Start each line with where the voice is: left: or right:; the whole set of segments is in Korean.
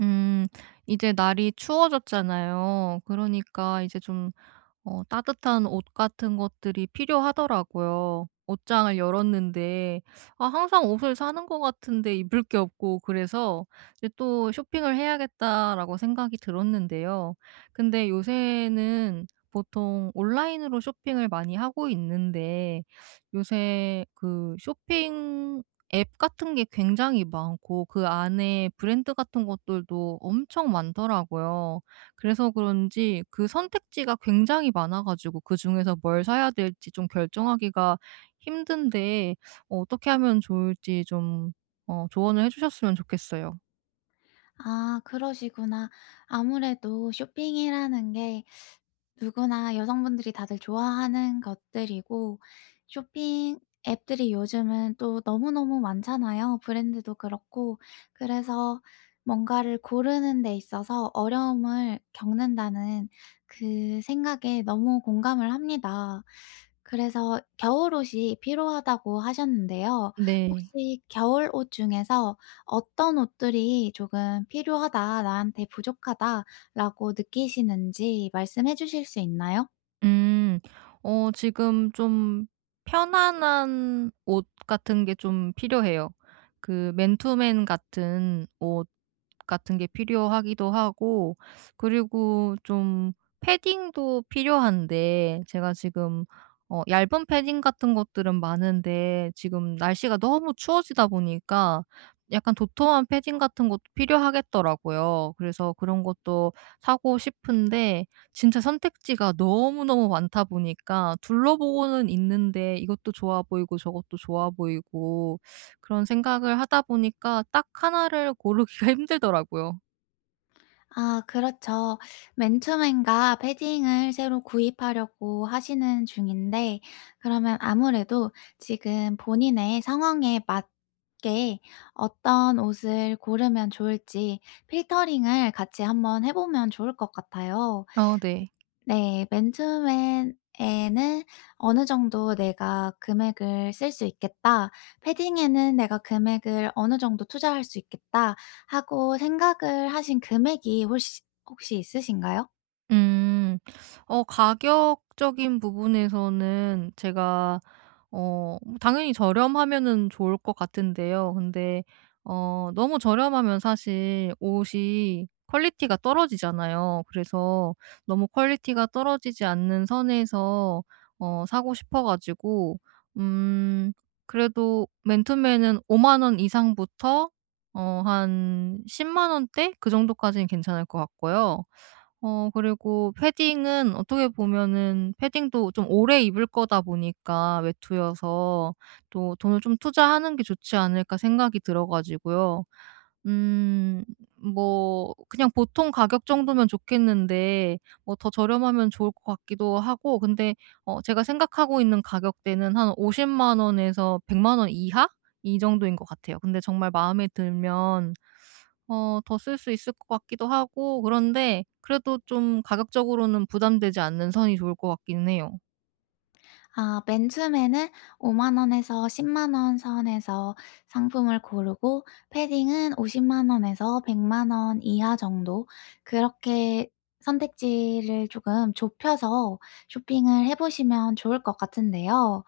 right: 음. 이제 날이 추워졌잖아요. 그러니까 이제 좀 따뜻한 옷 같은 것들이 필요하더라고요. 옷장을 열었는데 아 항상 옷을 사는 것 같은데 입을 게 없고 그래서 이제 또 '쇼핑을 해야겠다.'라고 생각이 들었는데요. 근데 요새는 보통 온라인으로 쇼핑을 많이 하고 있는데 요새 그 쇼핑 앱 같은 게 굉장히 많고 그 안에 브랜드 같은 것들도 엄청 많더라고요. 그래서 그런지 그 선택지가 굉장히 많아 가지고 그중에서 뭘 사야 될지 좀 결정하기가 힘든데 어떻게 하면 좋을지 좀 조언을 해 주셨으면 좋겠어요.
left: 아 그러시구나. 아무래도 쇼핑이라는 게 누구나 여성분들이 다들 좋아하는 것들이고 쇼핑 앱들이 요즘은 또 너무너무 많잖아요, 브랜드도 그렇고. 그래서 뭔가를 고르는 데 있어서 어려움을 겪는다는 그 생각에 너무 공감을 합니다. 그래서 겨울옷이 필요하다고 하셨는데요.
right: 네.
left: 혹시 겨울옷 중에서 어떤 옷들이 조금 필요하다, 나한테 부족하다 라고 느끼시는지 말씀해 주실 수 있나요?
right: 음. 지금 좀 편안한 옷 같은 게 좀 필요해요. 그 맨투맨 같은 옷 같은 게 필요하기도 하고, 그리고 좀 패딩도 필요한데 제가 지금 얇은 패딩 같은 것들은 많은데 지금 날씨가 너무 추워지다 보니까 약간 도톰한 패딩 같은 것도 필요하겠더라고요. 그래서 그런 것도 사고 싶은데 진짜 선택지가 너무너무 많다 보니까 둘러보고는 있는데 이것도 좋아 보이고 저것도 좋아 보이고 그런 생각을 하다 보니까 딱 하나를 고르기가 힘들더라고요.
left: 아 그렇죠. 맨투맨과 패딩을 새로 구입하려고 하시는 중인데 그러면 아무래도 지금 본인의 상황에 맞게 어떤 옷을 고르면 좋을지 필터링을 같이 한번 해 보면 좋을 것 같아요.
right: 네.
left: 네. 맨 처음에는 '어느 정도 내가 금액을 쓸 수 있겠다. 패딩에는 내가 금액을 어느 정도 투자할 수 있겠다.' 하고 생각을 하신 금액이 시 혹시 있으신가요?
right: 음. 가격적인 부분에서는 제가 뭐 당연히 저렴하면은 좋을 것 같은데요. 근데 너무 저렴하면 사실 옷이 퀄리티가 떨어지잖아요. 그래서 너무 퀄리티가 떨어지지 않는 선에서 사고 싶어 가지고 음 그래도 맨투맨은 5만 원 이상부터 한1 0 원대 그 정도까지는 괜찮을 것 같고요. 그리고 패딩은 어떻게 보면은 패딩도 좀 오래 입을 거다 보니까 외투여서 또 '돈을 좀 투자하는 게 좋지 않을까.' 생각이 들어 가지고요. 음 뭐 그냥 보통 가격 정도면 좋겠는데 뭐 더 저렴하면 좋을 것 같기도 하고, 근데 제가 생각하고 있는 가격대는 한 5 0만 원에서 100만 원 이하 이 정도인 것 같아요. 근데 정말 마음에 들면 더 쓸 수 있을 것 같기도 하고 그런데, 그래도 좀 가격적으로는 부담되지 않는 선이 좋을 것 같기는 해요.
left: 아 맨 처음에는 5만 원에서 1 0만원 선에서 상품을 고르고 패딩은 5 0만 원에서 1 0 0만원 이하 정도 그렇게 선택지를 조금 좁혀서 쇼핑을 해 보시면 좋을 것 같은데요.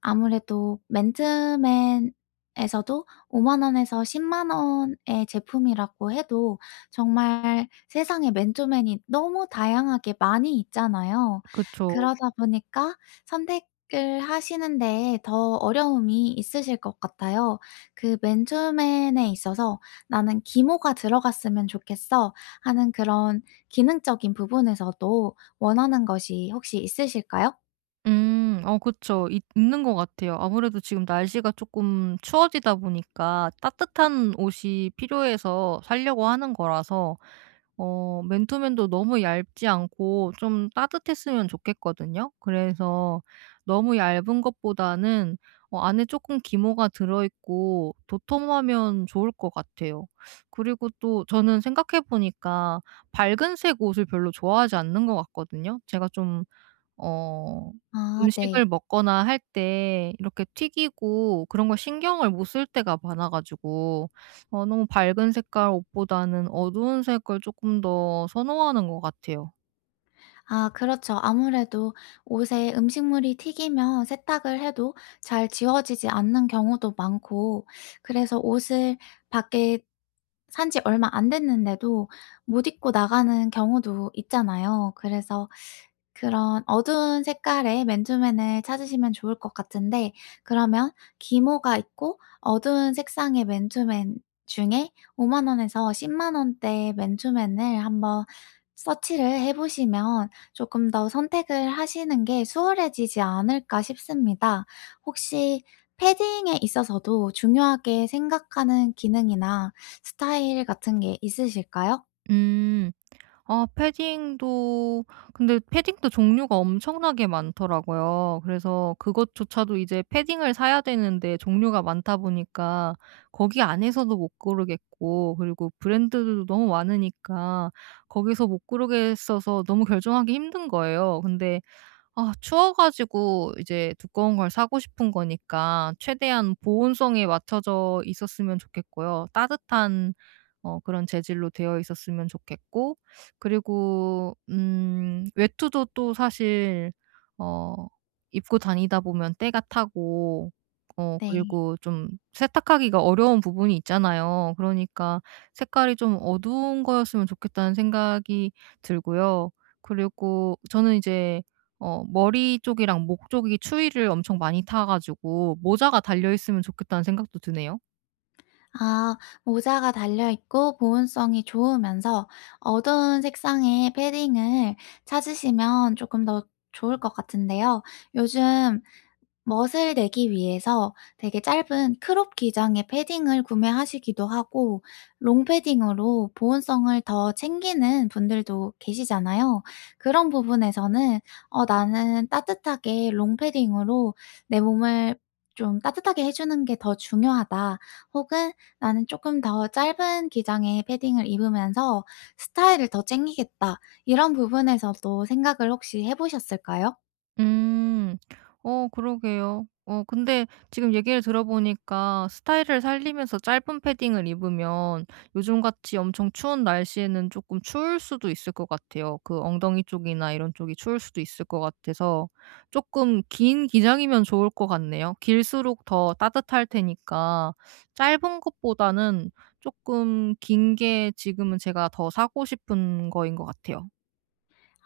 left: 아무래도 맨투맨에서도5만 원에서 1 0만 원의 제품이라고 해도 정말 세상에 맨투맨이 너무 다양하게 많이 있잖아요.
right: 그쵸.
left: 그러다 보니까 선택 을 하시는데 더 어려움이 있으실 것 같아요. 그 맨 처에 있어서 '나는 기모가 들어갔으면 좋겠어.' 하는 그런 기능적인 부분에서도 원하는 것이 혹시 있으실까요?
right: 음. 그쵸. 있 있는 것 같아요. 아무래도 지금 날씨가 조금 추워지다 보니까 따뜻한 옷이 필요해서 사려고 하는 거라서 맨투맨도 너무 얇지 않고 좀 따뜻했으면 좋겠거든요. 그래서 너무 얇은 것보다는 안에 조금 기모가 들어 있고 도톰하면 좋을 것 같아요. 그리고 또 저는 생각해 보니까 밝은색 옷을 별로 좋아하지 않는 것 같거든요. 제가 좀 어
left: 아 네.
right: 음식을 먹거나 할 때 이렇게 튀기고 그런 걸 신경을 못 쓸 때가 많아 가지고 너무 밝은 색깔 옷보다는 어두운 색을 조금 더 선호하는 것 같아요.
left: 아 그렇죠. 아무래도 옷에 음식물이 튀기면 세탁을 해도 잘 지워지지 않는 경우도 많고 그래서 옷을 밖에 산지 얼마 안 됐는데도 못 입고 나가는 경우도 있잖아요. 그래서 그런 어두운 색깔의 맨투맨을 찾으시면 좋을 것 같은데 그러면 기모가 있고 어두운 색상의 맨투맨 중에 5만 원에서 1 0만 원대의 맨투맨을 한번 서치를 해 보시면 조금 더 선택을 하시는 게 수월해지지 않을까 싶습니다. 혹시 패딩에 있어서도 중요하게 생각하는 기능이나 스타일 같은 게 있으실까요?
right: 음. 아 패딩도, 근데 패딩도 종류가 엄청나게 많더라고요. 그래서 그것조차도 이제 패딩을 사야 되는데 종류가 많다 보니까 거기 안에서도 못 고르겠고, 그리고 브랜드들도 너무 많으니까 거기서 못 고르겠어서 너무 결정하기 힘든 거예요. 근데 아 추워 가지고 이제 두꺼운 걸 사고 싶은 거니까 최대한 보온성에 맞춰져 있었으면 좋겠고요. 따뜻한 그런 재질로 되어 있었으면 좋겠고, 그리고 외투도 또 사실 어 입고 다니다 보면 때가 타고
left: 네.
right: 그리고 좀 세탁하기가 어려운 부분이 있잖아요. 그러니까 '색깔이 좀 어두운 거였으면 좋겠다.'는 생각이 들고요. 그리고 저는 이제 머리 쪽이랑 목 쪽이 추위를 엄청 많이 타 가지고 '모자가 달려 있으면 좋겠다.'는 생각도 드네요.
left: 아, 모자가 달려 있고 보온성이 좋으면서 어두운 색상의 패딩을 찾으시면 조금 더 좋을 것 같은데요. 요즘 멋을 내기 위해서 되게 짧은 크롭 기장의 패딩을 구매하시기도 하고 롱패딩으로 보온성을 더 챙기는 분들도 계시잖아요. 그런 부분에서는 '어 나는 따뜻하게 롱패딩으로 내 몸을 좀 따뜻하게 해 주는 게 더 중요하다.' 혹은 '나는 조금 더 짧은 기장의 패딩을 입으면서 스타일을 더 챙기겠다.' 이런 부분에서도 생각을 혹시 해 보셨을까요?
right: 음. 그러게요. 근데 지금 얘기를 들어보니까 스타일을 살리면서 짧은 패딩을 입으면 요즘같이 엄청 추운 날씨에는 조금 추울 수도 있을 것 같아요. 그 엉덩이 쪽이나 이런 쪽이 추울 수도 있을 것 같아서 조금 긴 기장이면 좋을 것 같네요. 길수록 더 따뜻할 테니까 짧은 것보다는 조금 긴 게 지금은 제가 더 사고 싶은 거인 것 같아요.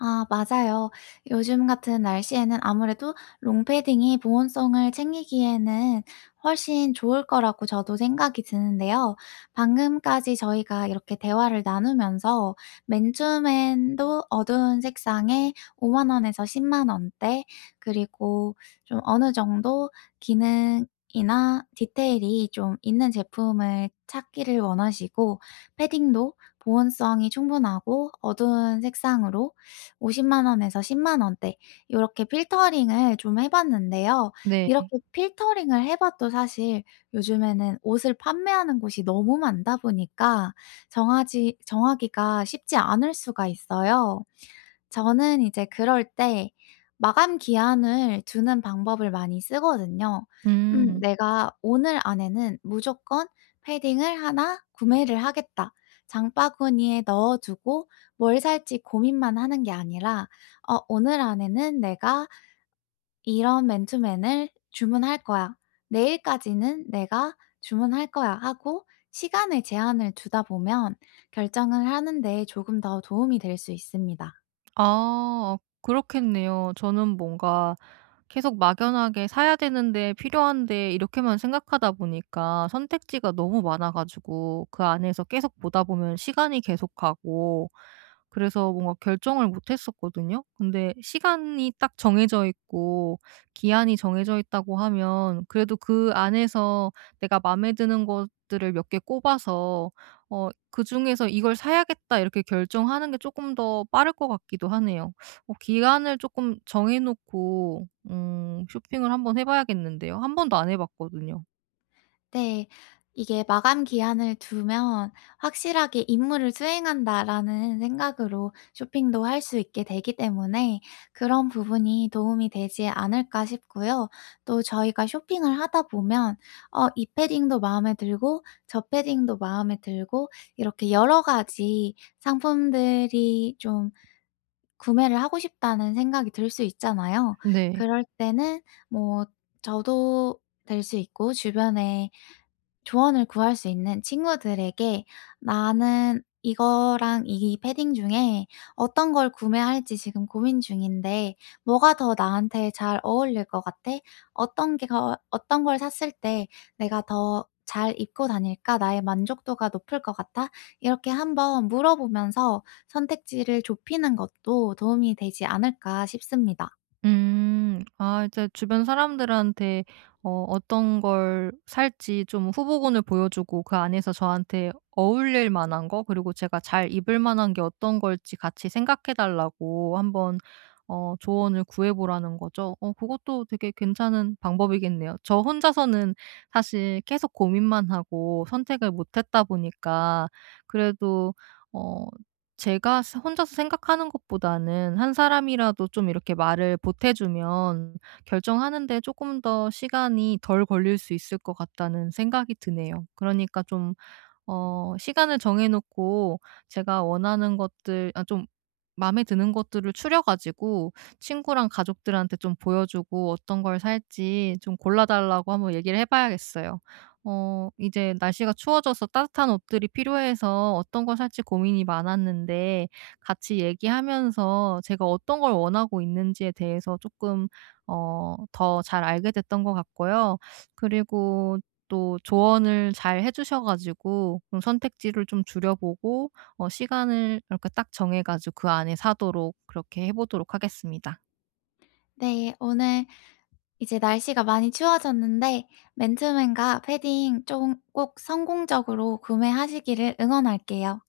left: 아 맞아요. 요즘 같은 날씨에는 아무래도 롱패딩이 보온성을 챙기기에는 훨씬 좋을 거라고 저도 생각이 드는데요. 방금까지 저희가 이렇게 대화를 나누면서 맨투맨도 어두운 색상에 5만 원에서 1 0만 원대 그리고 좀 어느 정도 기능이나 디테일이 좀 있는 제품을 찾기를 원하시고 패딩도 보온성이 충분하고 어두운 색상으로 50만 원에서 10만 원대 이렇게 필터링을 좀 해 봤는데요.
right: 네.
left: 이렇게 필터링을 해 봐도 사실 요즘에는 옷을 판매하는 곳이 너무 많다 보니까 정하지 정하기가 쉽지 않을 수가 있어요. 저는 이제 그럴 때 마감 기한을 두는 방법을 많이 쓰거든요.
right: 음.
left: '내가 오늘 안에는 무조건 패딩을 하나 구매를 하겠다.' 장바구니에 넣어 두고 뭘 살지 고민만 하는 게 아니라 '어 오늘 안에는 내가 이런 맨투맨을 주문할 거야. 내일까지는 내가 주문할 거야.' 하고 시간에 제한을 두다 보면 결정을 하는 데 조금 더 도움이 될 수 있습니다.
right: 아 그렇겠네요. 저는 뭔가 계속 막연하게 사야 되는데 필요한데 이렇게만 생각하다 보니까 선택지가 너무 많아 가지고 그 안에서 계속 보다 보면 시간이 계속 가고, 그래서 뭔가 결정을 못 했었거든요. 근데 시간이 딱 정해져 있고 기한이 정해져 있다고 하면 그래도 그 안에서 내가 마음에 드는 것들을 몇 개 꼽아서 그중에서 '이걸 사야겠다.' 이렇게 결정하는 게 조금 더 빠를 것 같기도 하네요. 기간을 조금 정해 놓고 쇼핑을 한번 해 봐야겠는데요. 한 번도 안 해 봤거든요.
left: 네. 이게 '마감 기한을 두면 확실하게 임무를 수행한다.'라는 생각으로 쇼핑도 할 수 있게 되기 때문에 그런 부분이 도움이 되지 않을까 싶고요. 또 저희가 쇼핑을 하다 보면 어 이 패딩도 마음에 들고 저 패딩도 마음에 들고 이렇게 여러 가지 상품들이 좀 구매를 하고 싶다는 생각이 들 수 있잖아요.
right: 네.
left: 그럴 때는 뭐 저도 될 수 있고 주변에 조언을 구할 수 있는 친구들에게 "나는 이거랑 이 패딩 중에 어떤 걸 구매할지 지금 고민 중인데 뭐가 더 나한테 잘 어울릴 것 같아? 어떤 게 더 어떤 걸 샀을 때 내가 더 잘 입고 다닐까? 나의 만족도가 높을 것 같아?" 이렇게 한번 물어보면서 선택지를 좁히는 것도 도움이 되지 않을까 싶습니다.
right: 음. 아 이제 주변 사람들한테 어떤 걸 살지 좀 후보군을 보여주고 그 안에서 저한테 어울릴 만한 거, 그리고 제가 잘 입을 만한 게 어떤 걸지 같이 생각해 달라고 한번 조언을 구해 보라는 거죠. 그것도 되게 괜찮은 방법이겠네요. 저 혼자서는 사실 계속 고민만 하고 선택을 못 했다 보니까 그래도 어 제가 스 혼자서 생각하는 것보다는 한 사람이라도 좀 이렇게 말을 보태 주면 결정하는 데 조금 더 시간이 덜 걸릴 수 있을 것 같다는 생각이 드네요. 그러니까 좀 시간을 정해 놓고 제가 원하는 것들 아 좀 마음에 드는 것들을 추려 가지고 친구랑 가족들한테 좀 보여 주고 어떤 걸 살지 좀 골라 달라고 한번 얘기를 해 봐야겠어요. 이제 날씨가 추워져서 따뜻한 옷들이 필요해서 어떤 걸 살지 고민이 많았는데 같이 얘기하면서 제가 어떤 걸 원하고 있는지에 대해서 조금 더 잘 알게 됐던 것 같고요. 그리고 또 조언을 잘 해 주셔 가지고 좀 선택지를 좀 줄여보고 시간을 이렇게 딱 정해 가지고 그 안에 사도록 그렇게 해 보도록 하겠습니다.
left: 네. 오늘 이제 날씨가 많이 추워졌는데 맨투맨과 패딩 좀 꼭 성공적으로 구매하시기를 응원할게요.